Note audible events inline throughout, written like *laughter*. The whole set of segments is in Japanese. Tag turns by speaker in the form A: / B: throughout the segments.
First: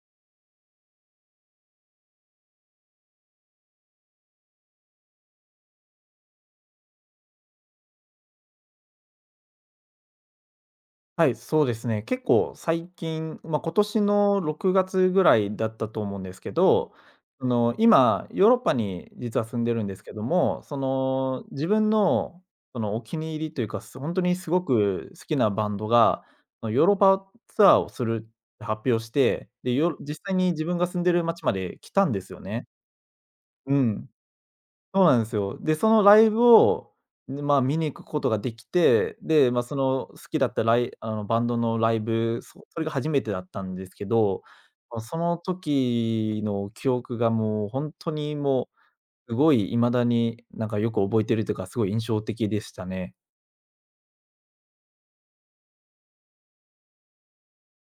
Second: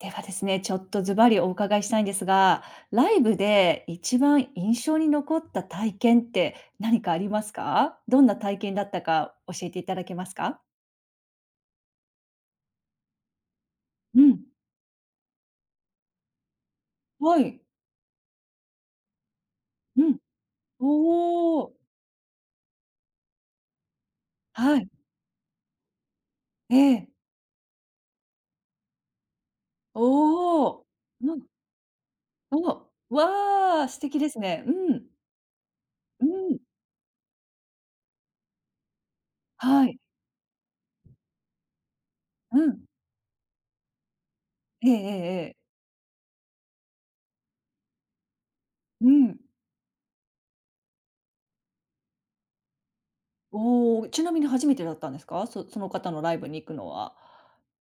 A: ではですね、ちょっとズバリお伺いしたいんですが、ライブで一番印象に残った体験って何かありますか？どんな体験だったか教えていただけますか？
B: はい、そうですね。結構最近、まあ、今年
A: う
B: の
A: ん。
B: 6月ぐらいだったと思うんですけど、
A: は
B: そ
A: い。
B: の、今、ヨーロッパに実は住んでるんで
A: う
B: すけ
A: ん。
B: ども、その、
A: お
B: 自
A: お。
B: 分の、その、お気に入りというか、本当にすご
A: はい。
B: く好きなバンドが、その、
A: え
B: ヨーロッ
A: え。
B: パツアーをするって発表して、で、実際に自
A: お
B: 分
A: お。
B: が住んでる
A: う
B: 街
A: ん。
B: まで来たんですよ
A: お、
B: ね。う
A: わあ、素
B: ん。
A: 敵ですね。う
B: そう
A: ん。
B: なんですよ。で、そのラ
A: う
B: イブ
A: ん。
B: を、ねまあ、見に行くことができて、で、まあ、そ
A: はい。
B: の好きだったあの、バンドのライブ、
A: うん。
B: それが初めてだったんですけど、
A: えええ
B: ま、そ
A: ええ
B: の
A: え。
B: 時の記憶がもう本当にも
A: う
B: う、す
A: ん。
B: ごい未だになんかよく覚えてるというか、すごい印象的でしたね。
A: おお、ちなみに初めてだったんですか？の方のライブに行くのは。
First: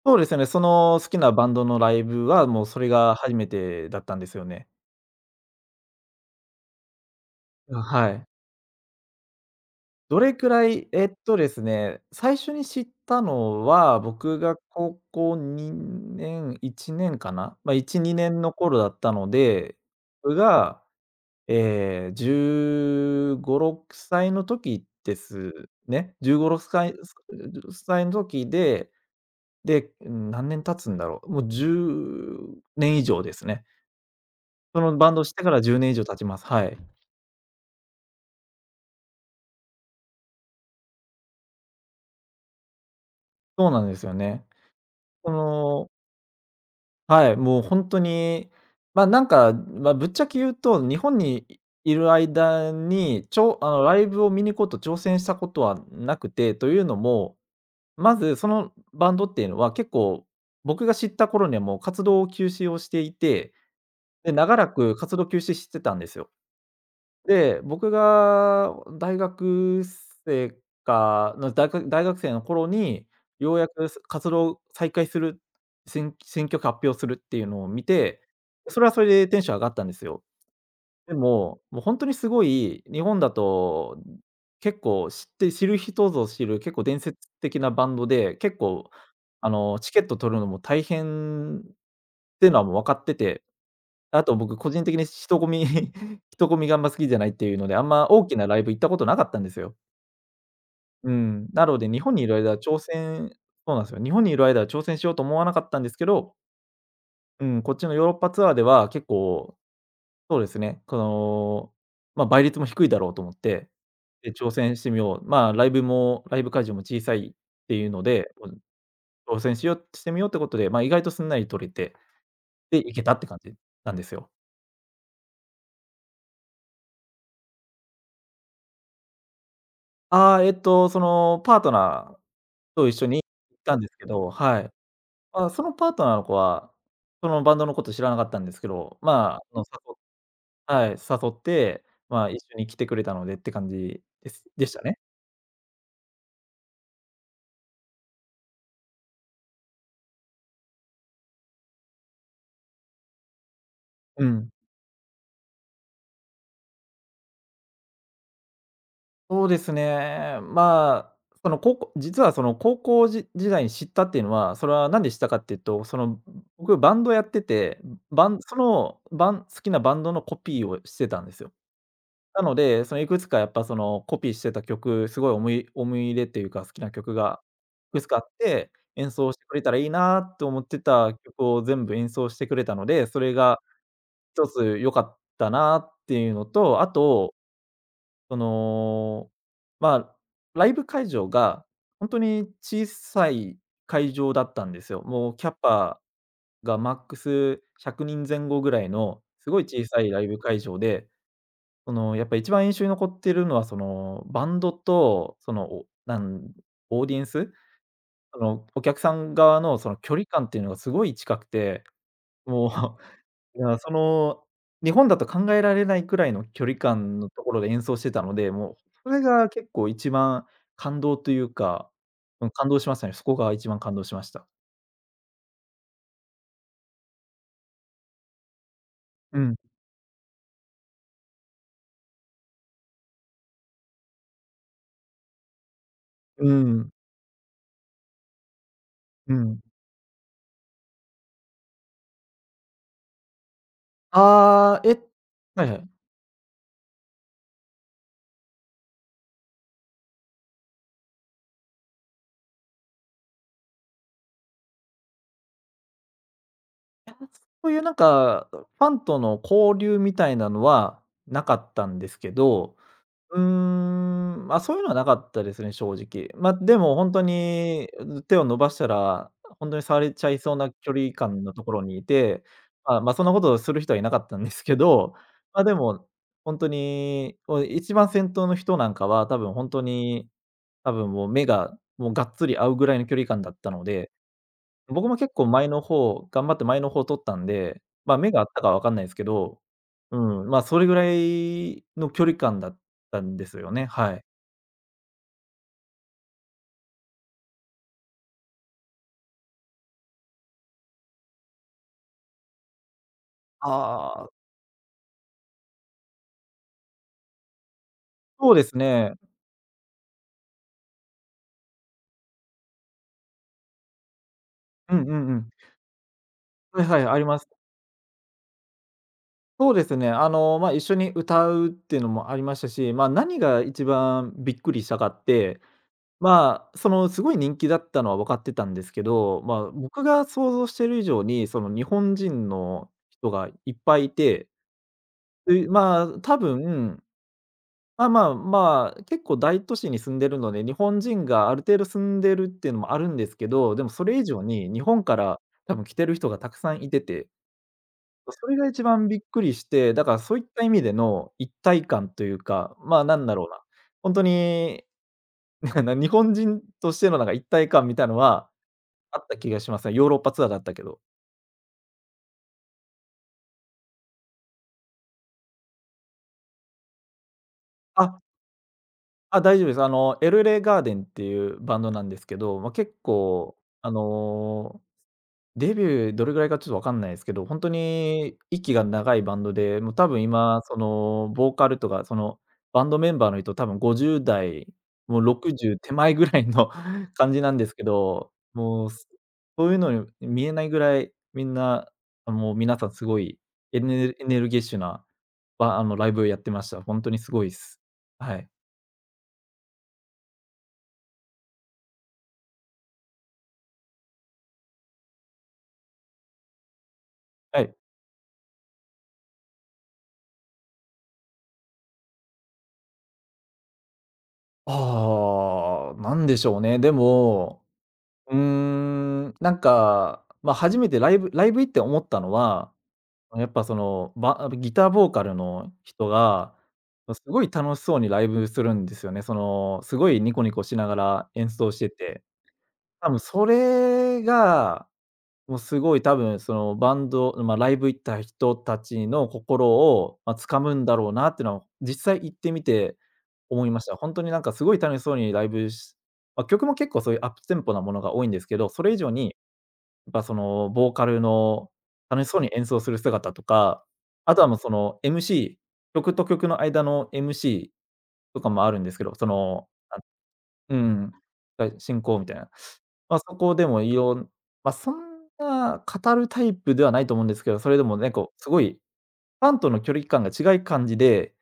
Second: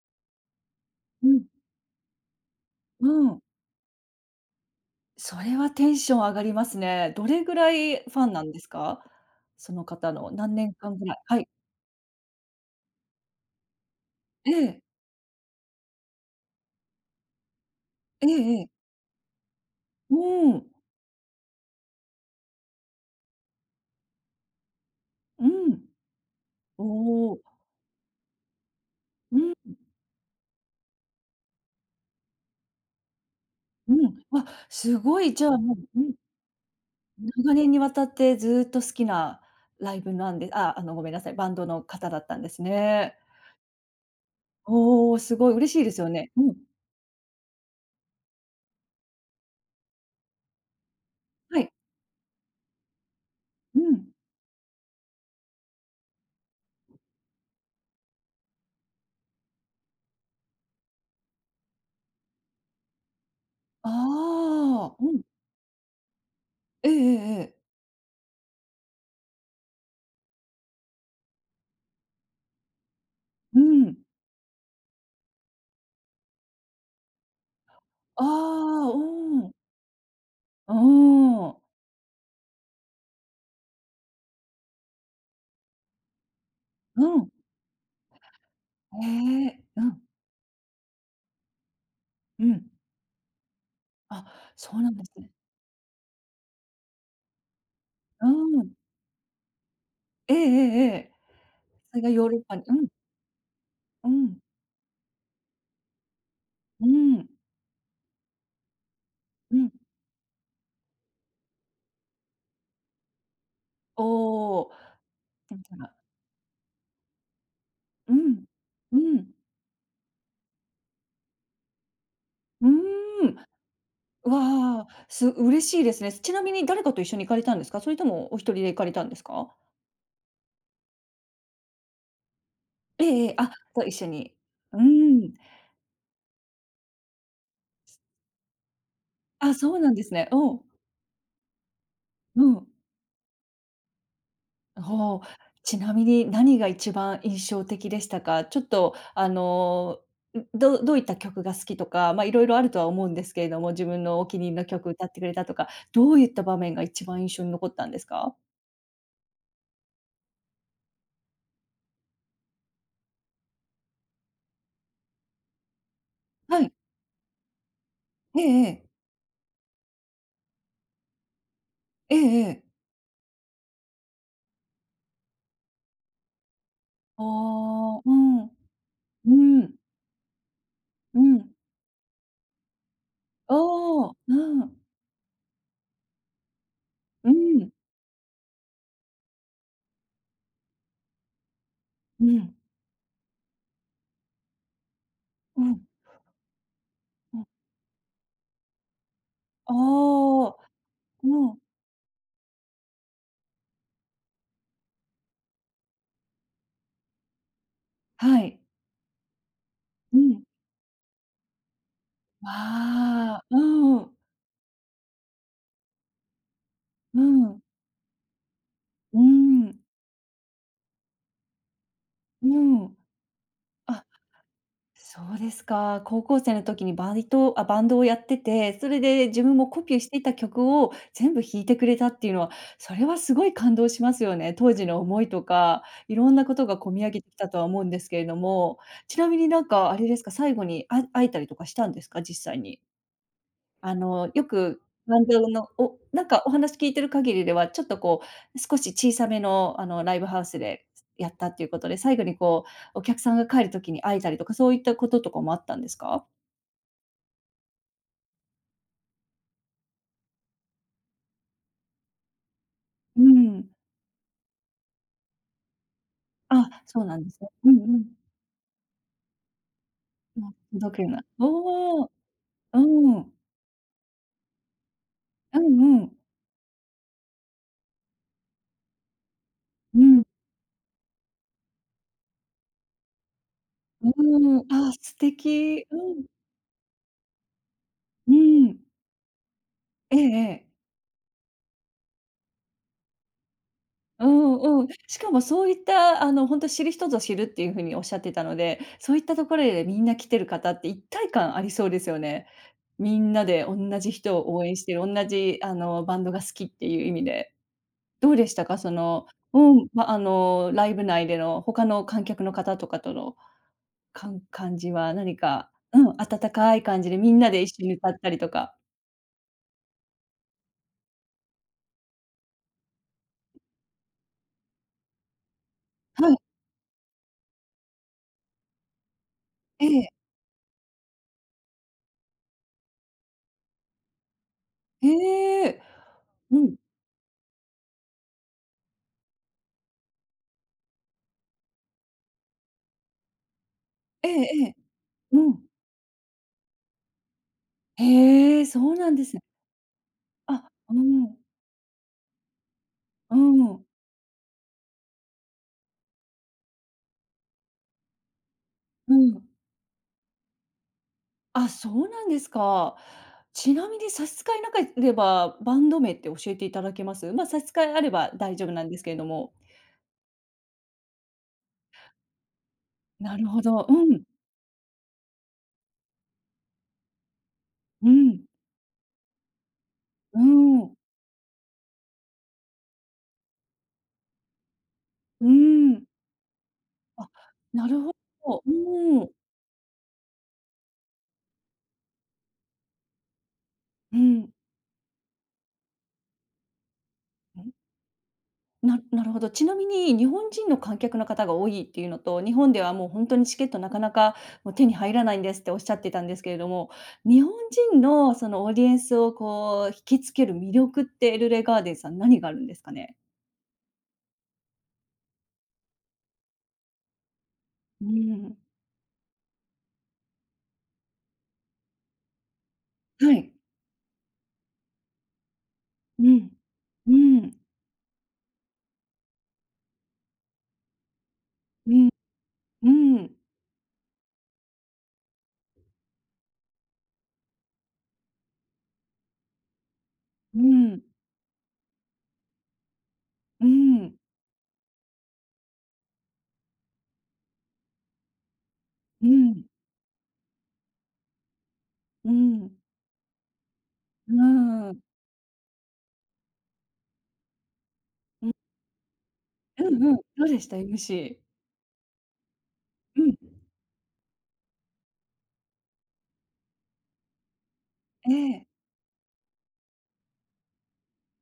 B: そうですね、その好き
A: う
B: な
A: ん。
B: バンドのライブは、もうそれ
A: う
B: が初
A: ん。
B: めてだったんですよね。
A: それはテンション上がりますね。どれぐら
B: あ、
A: い
B: は
A: フ
B: い。
A: ァンなんですか？その方
B: ど
A: の、
B: れく
A: 何
B: ら
A: 年
B: い
A: 間ぐらいはい。
B: ですね、最初に知ったのは、僕
A: え
B: が
A: え。
B: 高校2年、1年かな、ま、あ1、
A: え
B: 2年の
A: えええ。
B: 頃だったので、僕
A: うん。
B: が、ええ、15、6歳の時で
A: う
B: す
A: ん。
B: ね。15、6歳
A: おお。
B: 歳の時で、
A: うん、
B: で、何年経つんだろう、もう10年以上ですね。
A: うん。わ、
B: その
A: す
B: バン
A: ご
B: ドをし
A: い、
B: て
A: じゃ
B: か
A: あ、
B: ら
A: も
B: 10年以
A: う、う
B: 上
A: ん、
B: 経ちます。はい。
A: 長年にわたってずっと好きなライブなんであ、ごめんなさい、バンドの方だったんですね。
B: そうなんですよね。
A: おお、
B: そ
A: すごい嬉しいで
B: の
A: すよね。うん。
B: はい、もう本当に、ま、なんか、まあ、ぶっちゃけ言うと、日本に
A: はい。
B: いる間に、あ
A: う
B: の、ライ
A: ん。
B: ブを見に行こうと挑戦したことはなくて、というのも、まずそのバンドっていうのは結構、僕が知った頃にはもう活動を休止をしていて、
A: あ
B: で、長らく
A: あ、う
B: 活
A: ん。
B: 動休止してたんですよ。
A: ええええええ。
B: で、僕が大学生大学生の頃に、よう
A: う
B: やく
A: ん。
B: 活動再開する、新曲発表するっていうのを見て、
A: あ
B: それ
A: あ、
B: はそれでテ
A: う
B: ンシ
A: ん。
B: ョン上がったんですよ。
A: う
B: で
A: ーん。
B: も、もうほんとにすごい、日本だと結構知って知る人ぞ知る結構伝
A: う
B: 説
A: ん。
B: 的なバンドで、結構
A: え
B: あ
A: え、
B: の
A: う
B: チ
A: ん、
B: ケット取るのも大変っ
A: う
B: てのは
A: ん。
B: もう分かってて、あと
A: あ、
B: 僕、個
A: そう
B: 人
A: な
B: 的
A: んで
B: に
A: すね。
B: 人混み *laughs* 人混みがあんま好きじゃないっていうので、あんま
A: う
B: 大きなライ
A: ん。
B: ブ行ったことなかったんですよ。
A: えええええ
B: う
A: え。
B: ん。なので、
A: そ
B: 日
A: れが
B: 本に
A: ヨ
B: い
A: ー
B: る
A: ロッ
B: 間
A: パ
B: は
A: にう
B: 挑
A: ん、
B: 戦。そうなんですよ。
A: う
B: 日本に
A: ん、
B: いる間は挑戦しようと思わなかったんですけど、
A: うん、
B: うん、こっちのヨーロッパツアーでは結
A: う
B: 構、
A: ん。
B: そうですね、この、まあ、倍率も低いだろうと思って、で、挑
A: おお、
B: 戦してみよう、まあ、
A: なんか
B: ライブ会場も小さいっていうの
A: う
B: で、
A: ん、うん、
B: 挑戦してみようってことで、まあ、意外とすんなり取れて、
A: う
B: で、行けたって
A: ーん。
B: 感じなんですよ。
A: わあ、嬉しいですね。ちなみに誰かと一緒に行かれたんですか？それともお一人で行かれたんですか？
B: ああ、そのパートナーと一
A: え
B: 緒に
A: え
B: 行
A: ええ、あ、
B: ったん
A: じゃあ
B: で
A: 一
B: すけ
A: 緒
B: ど、
A: に。
B: はい。
A: うーん。
B: まあ、そのパートナーの子は、そのバンドのこと知らなかったんですけど、まあ、あ
A: あ、
B: の、
A: そうなんですね。うん、
B: はい、誘って、まあ、一
A: う
B: 緒
A: ん。
B: に来てくれたのでって感じです。でしたね。
A: ほう。ちなみに何が一番印象的でしたか？ちょっとん、どういった曲が好きとか、まあ、いろいろあるとは思うんですけれども、自分の
B: う
A: お気に入
B: ん。
A: りの曲歌ってくれたとか、どういった場面が一番印象に残ったんですか？
B: そうですね。まあ、その、実はその高校時代に知ったっていうのは、それはなんで知ったかっていうと、その、
A: はい。
B: 僕バンドやってて、バン
A: え
B: そ
A: えええ。
B: の、バン好きなバンドのコピーをしてたんですよ。
A: えええ
B: なの
A: え。
B: で、そのいくつかやっぱそのコピーしてた曲、すごい思い入れっていうか、好きな曲
A: あ
B: がい
A: あ、
B: くつ
A: う
B: かあっ
A: ん。
B: て、演奏してくれ
A: う
B: た
A: ん。
B: らいいなと思ってた
A: う
B: 曲
A: ん。
B: を全部演奏してくれたので、それ
A: あ
B: が
A: あ、
B: 一
A: う
B: つ
A: ん。
B: 良かったなっていうのと、あ
A: う
B: と、
A: ん。
B: その、まあ、ライブ会場が本当
A: う
B: に
A: ん。
B: 小さい会場だったんですよ。もうキャ
A: うん。
B: パがマック
A: うん。
B: ス100人前後ぐらいのすごい
A: あ
B: 小さいライブ会
A: あ、
B: 場で、
A: うん。
B: その、やっぱ一番印象に残ってるのは、その、バンドと、その、おなんオーディエンス、そ
A: はい。
B: の、お客さん側のその距
A: う
B: 離
A: ん。
B: 感っていうのがすごい近くて、もう *laughs*、
A: わあ、
B: いや、そ
A: うん。
B: の、日本だと考えられないくらいの距離感
A: う
B: のとこ
A: ん。
B: ろで演奏してたので、もうそ
A: う
B: れが結
A: ん。
B: 構一番感動というか、
A: う
B: うん、感動し
A: ん。
B: ましたね。そこが一番感動
A: あ、
B: しました。
A: そうですか。高校生の時にバイトあ、バンドをやってて、それで
B: う
A: 自
B: ん。
A: 分もコピーしていた曲を全部弾いてくれたっていうのは、それはすごい感動しますよね。当時の思いとか、いろんな
B: う
A: ことが
B: ん。
A: 込み上げてきたとは思うんですけれども、ちな
B: う
A: みに
B: ん。
A: なんかあれですか、最後に会えたりとかしたんですか？実際に。あの、よ
B: あ
A: く
B: あ、
A: バンド
B: は
A: の
B: いはい。
A: なんかお話聞いてる限りでは、ちょっとこう、少し小さめのあの、ライブハウスでやったっていうことで、最後にこう、お客さんが帰る時に会えたりとか、そういったこととかもあったんですか？
B: そういうなんか、ファンとの交流みたいなのはなかったんですけど、
A: う
B: うー
A: ん。
B: ん、ま、そういうのはなかったですね、正直。ま、で
A: あ、
B: も
A: そう
B: 本
A: な
B: 当
A: んですね。うん
B: に、
A: うん。
B: 手を伸ばしたら、本当に触れちゃい
A: まあ、
B: そうな距
A: 届け
B: 離
A: ない。
B: 感のところに
A: お
B: い
A: お、
B: て、まあ、ま、
A: う
B: そんな
A: ん。
B: ことをする人はいなかったんですけど、
A: う
B: ま、で
A: んう
B: も、
A: ん。
B: 本当に、一番先頭の人なんかは、多分本当
A: うん。
B: に、多分もう目が、もうがっつり合うぐらいの距離感だったの
A: う
B: で、
A: ーん、ああ、
B: 僕
A: 素
B: も結構前の
A: 敵。うん。
B: 方、頑張って前の方取ったんで、まあ、目
A: う
B: があったかは
A: ん。
B: 分かんないですけど、
A: え
B: う
A: え
B: ん、まあ、
A: ええ。
B: それぐらいの距離感だったんですよね、はい。
A: うんうん。しかもそういった、あの、本当知る人ぞ知るっていう風におっしゃってたので、そういったところでみんな来てる方って一体感ありそうですよね。みんなで同じ
B: ああ。
A: 人を応援してる、同じ、あの、バンドが好きっていう意味で。どうで
B: そ
A: し
B: うで
A: たか？
B: す
A: そ
B: ね。
A: のうん、ま、あの、ライブ内での他の観客の方とかとの、感じ
B: うんう
A: は
B: んう
A: 何
B: ん。
A: か、うん、温かい
B: はいは
A: 感
B: い、
A: じで
B: あり
A: みん
B: ます。
A: なで一緒に歌ったりとか。
B: そうですね、あの、まあ、一緒に歌うっていうのもありましたし、まあ、何が一番びっくりしたかって、
A: はい。
B: まあ、その、すごい人気だったのは分かってたんですけど、まあ、
A: え
B: 僕
A: え。
B: が想像してる以上に、その、日本人の人がいっぱいいて、
A: え
B: で、
A: え。
B: まあ、多
A: うん。
B: 分まあまあまあ、結構大都市に住んでるので、日本人がある程度住んでるっていうのもあるんですけど、でもそれ以
A: ええ
B: 上
A: え
B: に
A: え。
B: 日本か
A: う
B: ら
A: ん。
B: 多分来てる人がたくさんいてて、それ
A: へえ、
B: が
A: そ
B: 一
A: う
B: 番
A: なん
B: びっ
A: ですね
B: くりして、だからそういった
A: あ、
B: 意味で
A: う
B: の
A: ん、
B: 一体感というか、まあ、なん
A: う
B: だろうな、
A: ん、
B: 本当に *laughs*、日本人としてのなんか一体感みたいのは
A: う
B: あった
A: ん。
B: 気がしますね。ヨーロッパツアーだったけど。
A: あ、そうなんですか。ちなみに差し支えなければ、バンド名って教えていただけます？ま、差し支えあれ
B: あ、
A: ば大丈夫なんですけれど
B: あ、
A: も。
B: 大丈夫です。あの、エルレガーデンっていうバンドなんですけど、まあ、結
A: なる
B: 構、
A: ほど。
B: あ
A: うん、
B: のデビューどれぐらいかちょっとわかんないですけど、ほんと
A: う
B: に
A: ん、
B: 息が長いバンドで、もう多分
A: う
B: 今、そ
A: ん、
B: の、ボーカルとか、その、バンドメンバーの人多分50代、もう
A: う
B: 60手
A: ん。
B: 前ぐらいの *laughs*
A: あ、
B: 感じなんですけ
A: なるほ
B: ど、
A: ど。
B: もう、
A: うん、
B: そういうのに見えないぐらい、みんな、あ、もう皆さんすごい
A: う
B: エネル
A: ん。
B: ギッシュな、あの、ライブをやってました。ほんとにすごいっす。はい。
A: なるほど。ちなみに日本人の観客の方が多いっていうのと、日本ではもう本当にチケットなかなかもう手に入らないんですっておっしゃってたんですけれども、日本
B: はい。
A: 人のそのオーディエンスをこう引きつける魅力って、LA ガーデンさん何があるんですかね？
B: ああ、なんでしょうね。でも、
A: う
B: うー
A: ん。
B: ん、なんか、まあ、初めてライブ行って思ったのは、
A: は
B: やっ
A: い。
B: ぱその、ギターボーカルの人
A: うん。
B: が、
A: う
B: すごい
A: ん。
B: 楽しそうにライブするんですよね。その、すごいニコニコしながら演奏して
A: うん。
B: て、
A: う
B: 多分
A: ん。
B: それが、もうすごい多分そのバンド、まあ、ライブ行った人たちの心を、まあ、
A: う
B: 掴むんだ
A: ん。
B: ろうなっていうのは、実際行ってみて
A: う
B: 思いました。
A: ん。
B: 本当になんかすごい楽しそうにライブし。まあ、曲も結構そういうアップテンポなものが多いんですけど、それ以上に
A: う
B: や
A: ん。
B: っぱそのボーカルの楽し
A: う
B: そうに演
A: ん。
B: 奏する姿とか、
A: う
B: あとはもうそ
A: ー
B: の
A: ん。
B: MC、曲と曲の間の MC と
A: うん。
B: かもあるんですけど、その、
A: うんうんうんうんうんうんうんうんうんうんうんうんどうでした
B: うん、
A: ？MC。
B: はい、進行みたいな。まあ、
A: うん。
B: そこでもいろんまあ、そんな語るタイプではないと思うんですけど、それでもね、
A: え
B: こうすご
A: え。
B: いファンとの距離感が違い感じで、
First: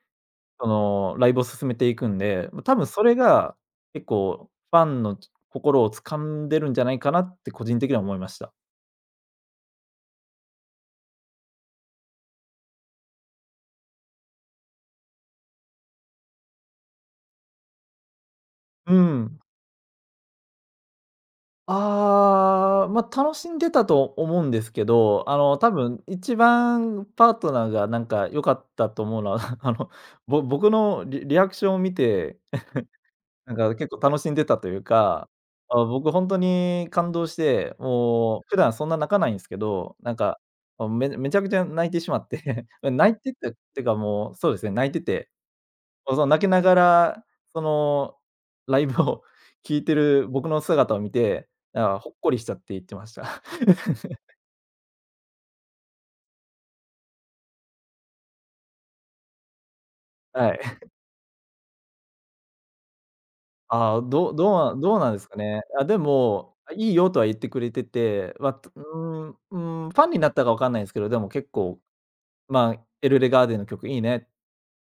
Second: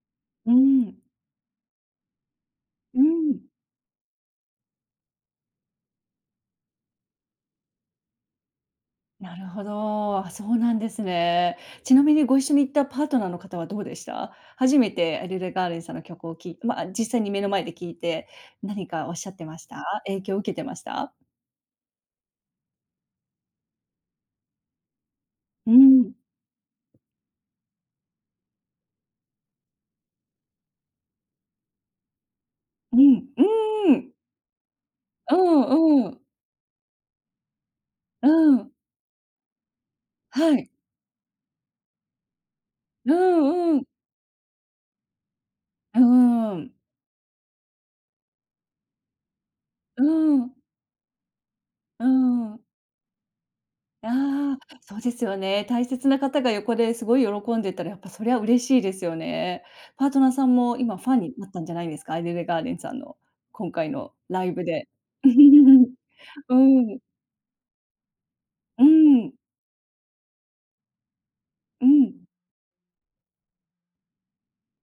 A: う
B: そ
A: ん。
B: のライブを進めていくんで、ま多分
A: う
B: それ
A: ん。
B: が結構ファンの心を掴んでるんじゃないかなって個人的には思いました。
A: なるほど。あ、そうなんですね。ちなみにご一緒に行ったパートナーの方はどうでした？初めてエルレガーレンさんの曲をまあ、実際に目の前で聴いて、何
B: う
A: かおっしゃっ
B: ん。
A: てました？影響を受けてました？
B: ああ、まあ、楽しんでたと思うんですけど、
A: う
B: 多分
A: ん、
B: 一番パートナーがなんか良かったと思うのは、*laughs* 僕のリリアクションを見て、
A: うん、
B: なんか結
A: うー
B: 構
A: ん。
B: 楽しんでたというか、
A: う
B: あ、
A: んう
B: 僕
A: ん。
B: 本当に感動して、
A: う
B: もう普
A: ん。
B: 段そんな泣かないんですけど、
A: はい。
B: あ、めちゃくちゃ泣いてしまって、*laughs*
A: う
B: 泣いてってっ
A: んう
B: て
A: ん。
B: かもう、そうですね、泣いてて
A: う
B: そうそう、泣きな
A: ん。
B: がら、その、ライブを *laughs* 聴いて
A: う
B: る
A: ん。う
B: 僕
A: ん。
B: の姿を見て、ああ、
A: う
B: ほっこりしちゃっ
A: ん。
B: て言ってました。*laughs*
A: ああ、そうですよね。大切な方が横ですごい喜んでたら、やっぱそりゃ嬉しいですよね。パートナーさん
B: はい。
A: も今ファンになったんじゃないですか？アイデルガーデンさんの今回
B: ああ、
A: の
B: どう
A: ラ
B: ど
A: イブ
B: うな
A: で。
B: どうなんですかね。あ、
A: *laughs*
B: で
A: う
B: も、
A: ん、
B: い
A: う
B: い
A: ん、
B: よとは言ってくれてて、まとう
A: う
B: ーん、
A: ん、
B: うーん、ファンになったかわかんないですけど、でも結構、
A: うん
B: まあ、エルレガーデンの曲いいねっ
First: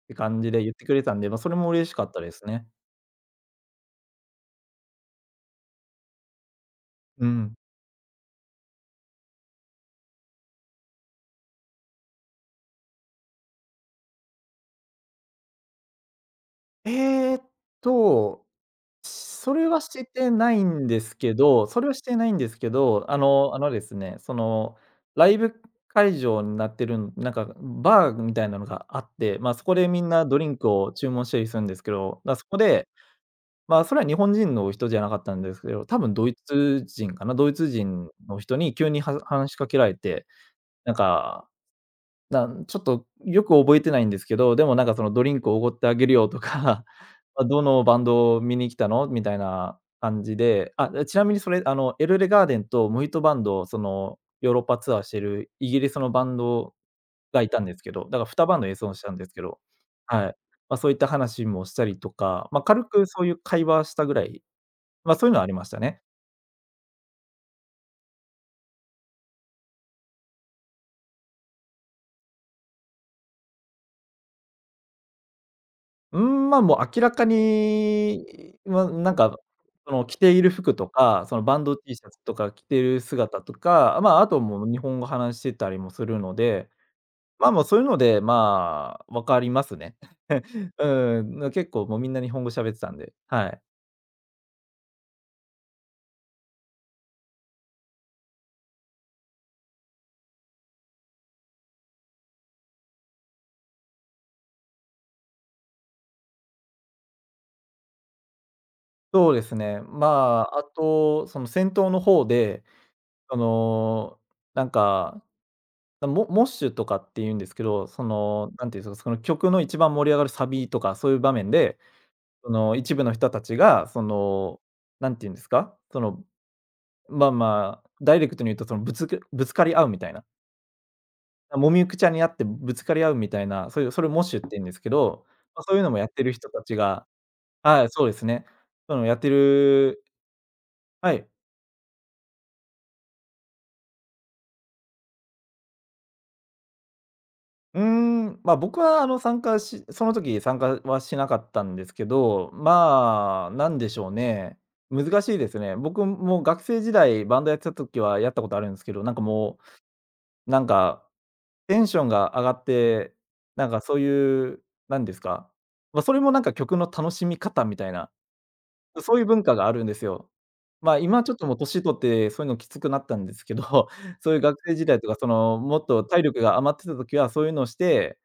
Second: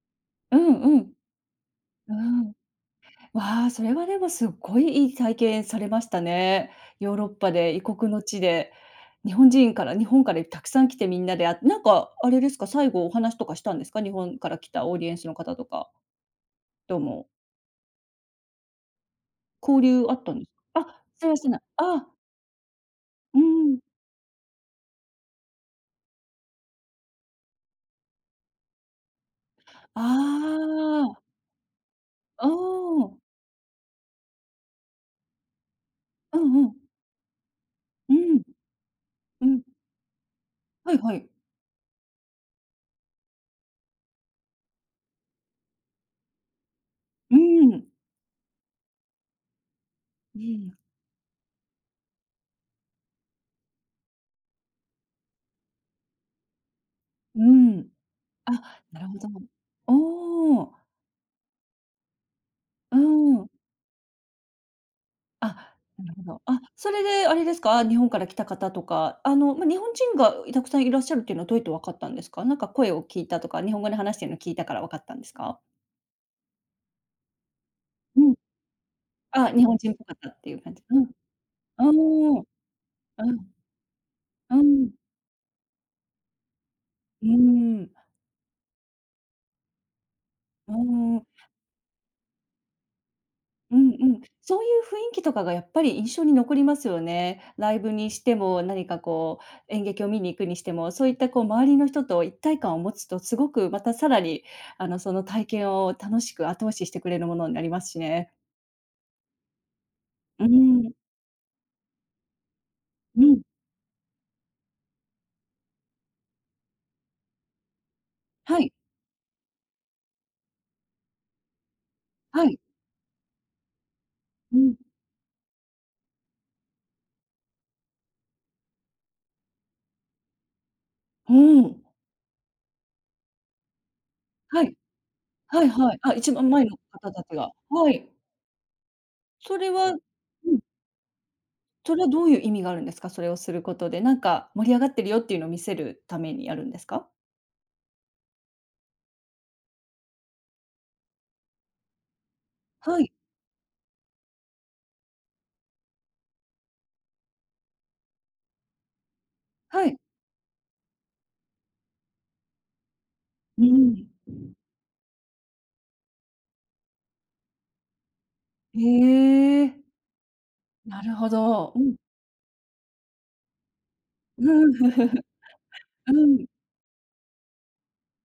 B: て感じ
A: う
B: で言
A: ん、
B: ってく
A: う
B: れ
A: ん。
B: たんで、ま、それも嬉しかったですね。
A: わあ、それはでもすっごいいい体験されましたね。ヨー
B: う
A: ロッパ
B: ん。
A: で異国の地で、日本人から日本からたくさん来てみんなで、なんかあれですか、最後お話とかしたんですか？日本から来たオーディエンスの方とか、どうも。
B: えっとそれ
A: 交
B: はし
A: 流あっ
B: て
A: たんで
B: な
A: す
B: い
A: か？
B: んで
A: あ、
B: す
A: それ
B: け
A: はしてない。
B: どそれはし
A: あ
B: てないんですけど、あ
A: う
B: のあの
A: ん。
B: ですね、ライブ会場になってるんなんかバーみたいなのがあって、まあ、そこでみ
A: あ
B: んなドリンクを注
A: あ、
B: 文したりするんですけど、だそ
A: お
B: こで、
A: お。
B: まあ、それは日本人の人じゃなかったんですけど、多分ドイ
A: うんうん。
B: ツ人かな、ドイツ人
A: う
B: の
A: ん。
B: 人に急には
A: う
B: 話し
A: ん。
B: かけられて、
A: は
B: なん
A: いはい。
B: かなちょっとよく覚えてないんですけど、でもなんかそのドリンクをおごってあげるよとか、*laughs*
A: う
B: ま、どの
A: ん。
B: バンドを見に来たのみたいな感じ
A: う
B: で、
A: ん。
B: あ、ちなみにそれエルレガーデンとムヒトバンド、そのヨーロッパツアーしてるイギリスのバンド
A: う
B: がいたんです
A: ん。
B: けど、だから2バンド演
A: あ、
B: 奏
A: な
B: し
A: る
B: たん
A: ほ
B: で
A: ど。
B: すけど、はい。
A: おお、
B: ま、そういった話もしたりとか、ま、軽
A: う
B: くそういう
A: ん。
B: 会話したぐらい、ま、そういうのはありまし
A: あ、
B: たね。
A: なるほど。あ、それであれですか、日本から来た方とか、日本人がたくさんいらっしゃるっていうのはどうやって分かったんですか？なんか声を聞いたとか、日本語で話してるの聞いたから分かったんですか？
B: うーん、まあ、もう明らか
A: うん。
B: に、
A: あ、日本人
B: そ
A: っぽ
B: の
A: か
B: 着
A: った
B: て
A: っ
B: い
A: て
B: る
A: いう感
B: 服
A: じ。
B: と
A: うん。
B: か、そのバンド
A: あ
B: T シャツとか着てる
A: あ、うん。
B: 姿とか、まあ、あと
A: う
B: もう日
A: ん。
B: 本語話してたりもするので、
A: う
B: まあ、もうそうい
A: ー
B: う
A: ん。
B: ので、まあ、分かりますね。
A: うー
B: *laughs* う
A: ん、
B: ん、結構もうみんな日本語喋ってたんで、はい。
A: うんうん。そういう雰囲気とかがやっぱり印象に残りますよね。ライブにしても、何かこう演劇を見に行くにしても、そういったこう周りの人と一体感を持つと、すごくまたさらにあの、その体験を楽しく後押ししてくれるものになりますしね。
B: そうですね。ま
A: うー
B: あ、あ
A: ん、
B: と、その先頭の方で、
A: う
B: そ
A: ん。
B: の、なんか、モッシュとかっていうんですけど、その、
A: は
B: なん
A: い、
B: ていうんですか、その曲の一番盛り上がるサビとかそういう場面で
A: はい。
B: 一部の人たちが、
A: うん。
B: なんて言うんですか、その、まあまあ、ダイレクトに言うと、ぶつかり合うみたいな、
A: うー
B: も
A: ん。
B: みくちゃにあってぶつかり合うみたいな、そういう、それをモッシュって言
A: は
B: うんで
A: い。
B: すけど、ま
A: は
B: あ、
A: いはい
B: そう
A: う
B: い
A: ん
B: う
A: うんはい
B: の
A: はいは
B: も
A: い
B: やっ
A: あ、
B: て
A: 一
B: る人
A: 番
B: た
A: 前
B: ち
A: の
B: が
A: 方たちが。
B: は
A: は
B: い、そ
A: い。
B: うですね。その、やって
A: それはうん、
B: るはい。
A: それはどういう意味があるんですか？それをすることで、なんか盛り上がってるよっていうのを見せるためにやるんですか？
B: うーん、ま、僕は、参加しその時参加はしなかったんですけど、
A: はい、
B: まあ、なんでしょうね、難しいですね。僕も学生時代バンドやってた時はやったことあるんですけど、なんかも
A: はい。
B: う、なんかテンションが上がって、
A: う
B: なんかそう
A: ん。
B: いう、なんですか、まあ、それもなんか曲の楽しみ方みたいな、
A: へ
B: そういう文化があ
A: え。
B: るんですよ。ま、
A: なる
B: 今
A: ほう
B: ちょっともう
A: ど。う
B: 年
A: ん、
B: 取ってそういうのきつくなったんですけど、*laughs* そう
A: *laughs*
B: いう
A: う
B: 学
A: ん。
B: 生時代とか、
A: *laughs*
B: その、もっと
A: う
B: 体力
A: ん、
B: が余ってた時はそういうのをして、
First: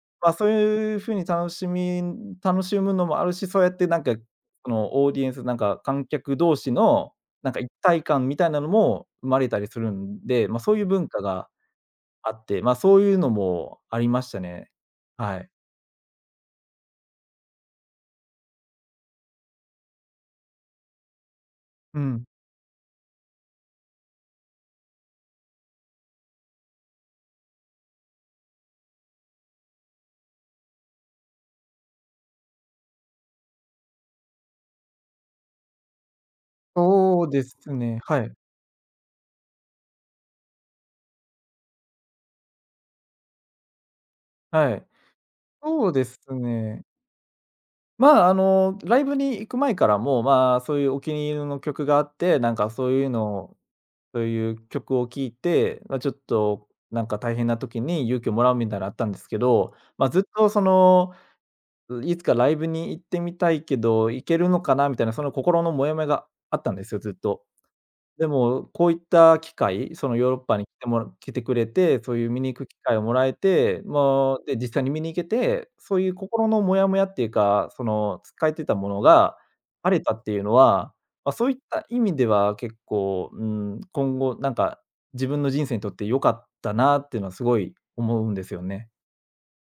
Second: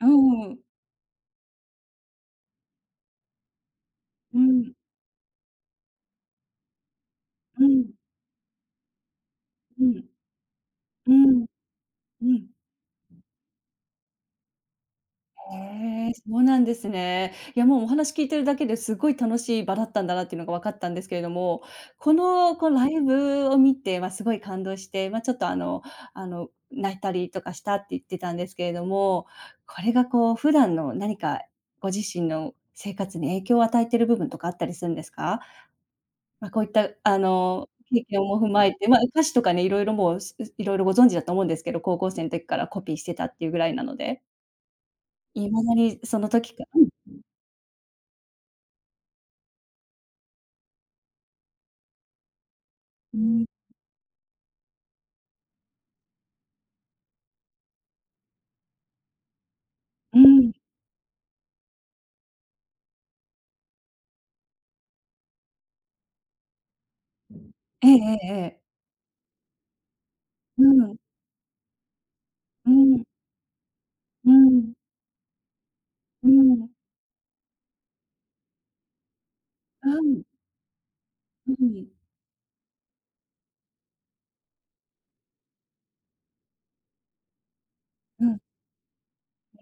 A: う
B: ま、そう
A: ん。
B: いう風に楽しむのもあるし、そうやってなんか、
A: う
B: そ
A: ん、
B: の、オーディエンス、なんか観客同士の、なんか
A: う
B: 一
A: ん、
B: 体感みたいなのも生まれたりす
A: う
B: る
A: ん、
B: んで、ま、そういう文
A: う
B: 化
A: ん、
B: が
A: う
B: あっ
A: ん。
B: て、ま、あそういうのもありましたね。はい。
A: ええ、そうなんですね。いや、もうお話聞いてるだけですごい楽しい場だったんだなっていうのが分かったんですけれども、
B: う
A: こ
B: ん。
A: の、こう、ライブを見て、ま、すごい感動して、ま、ちょっと、あの、泣いたりとかしたって言ってたんですけれども、これが、こう、普段の何かご自身の生活に影響を与えてる部分とかあったりするんですか？ま、こういった、あ
B: そうで
A: の、
B: すね、
A: 経験
B: はい。
A: も踏まえて、ま、歌詞とかね、色々もう、いろいろご存知だと思うんですけど、高校生の時からコピーしてたっていうぐらいなので、
B: はい。
A: 未だ
B: そう
A: に
B: で
A: そ
B: す
A: の時かう
B: ね。
A: ん。
B: まあ、ライブに行く前からも、まあ、そういうお気に入りの曲があって、なんかそういう
A: う
B: の
A: ん、
B: をそういう曲を聴いて、まあ、ちょっとなんか大変な時に勇気をもらうみたいなのあったんですけど、まあ、
A: う
B: ずっと
A: ん、
B: いつかライブに行ってみたいけど、行けるのかなみたいな、その心のモヤモヤがあったんですよ、ずっと。
A: えええ
B: で
A: えええ。
B: も、こういった機会、そのヨーロッパ
A: う
B: に
A: ん、
B: 来てくれて、そういう見に行く
A: う
B: 機会を
A: ん、
B: もらえて、
A: う
B: もう、
A: ん、う
B: で、
A: ん、
B: 実際に見に行けて、そういう
A: う
B: 心の
A: ん、
B: モヤモヤっていうか、その、抱えてたものが
A: う
B: 晴れた
A: ん、
B: っていうのは、ま、そういった意味では結構、うーん、今後なんか、自分の人生にとって良かったなっていうのはすごい思
A: う
B: うん
A: ん。
B: ですよね。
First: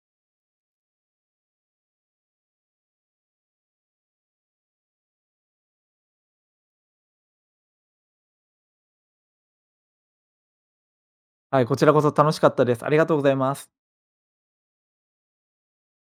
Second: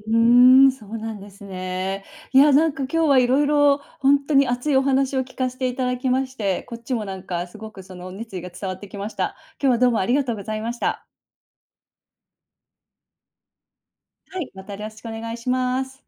A: うーん、そうなんですね。いや、なんか今日は色々ほんとに熱いお話を聞かせていただきまして、こっちもなんかすごくその熱意が伝わってきました。今日はどうもありがとうございました。
B: はい、こちらこそ楽しかったです。ありがとうございます。
A: はい、またよろしくお願いします。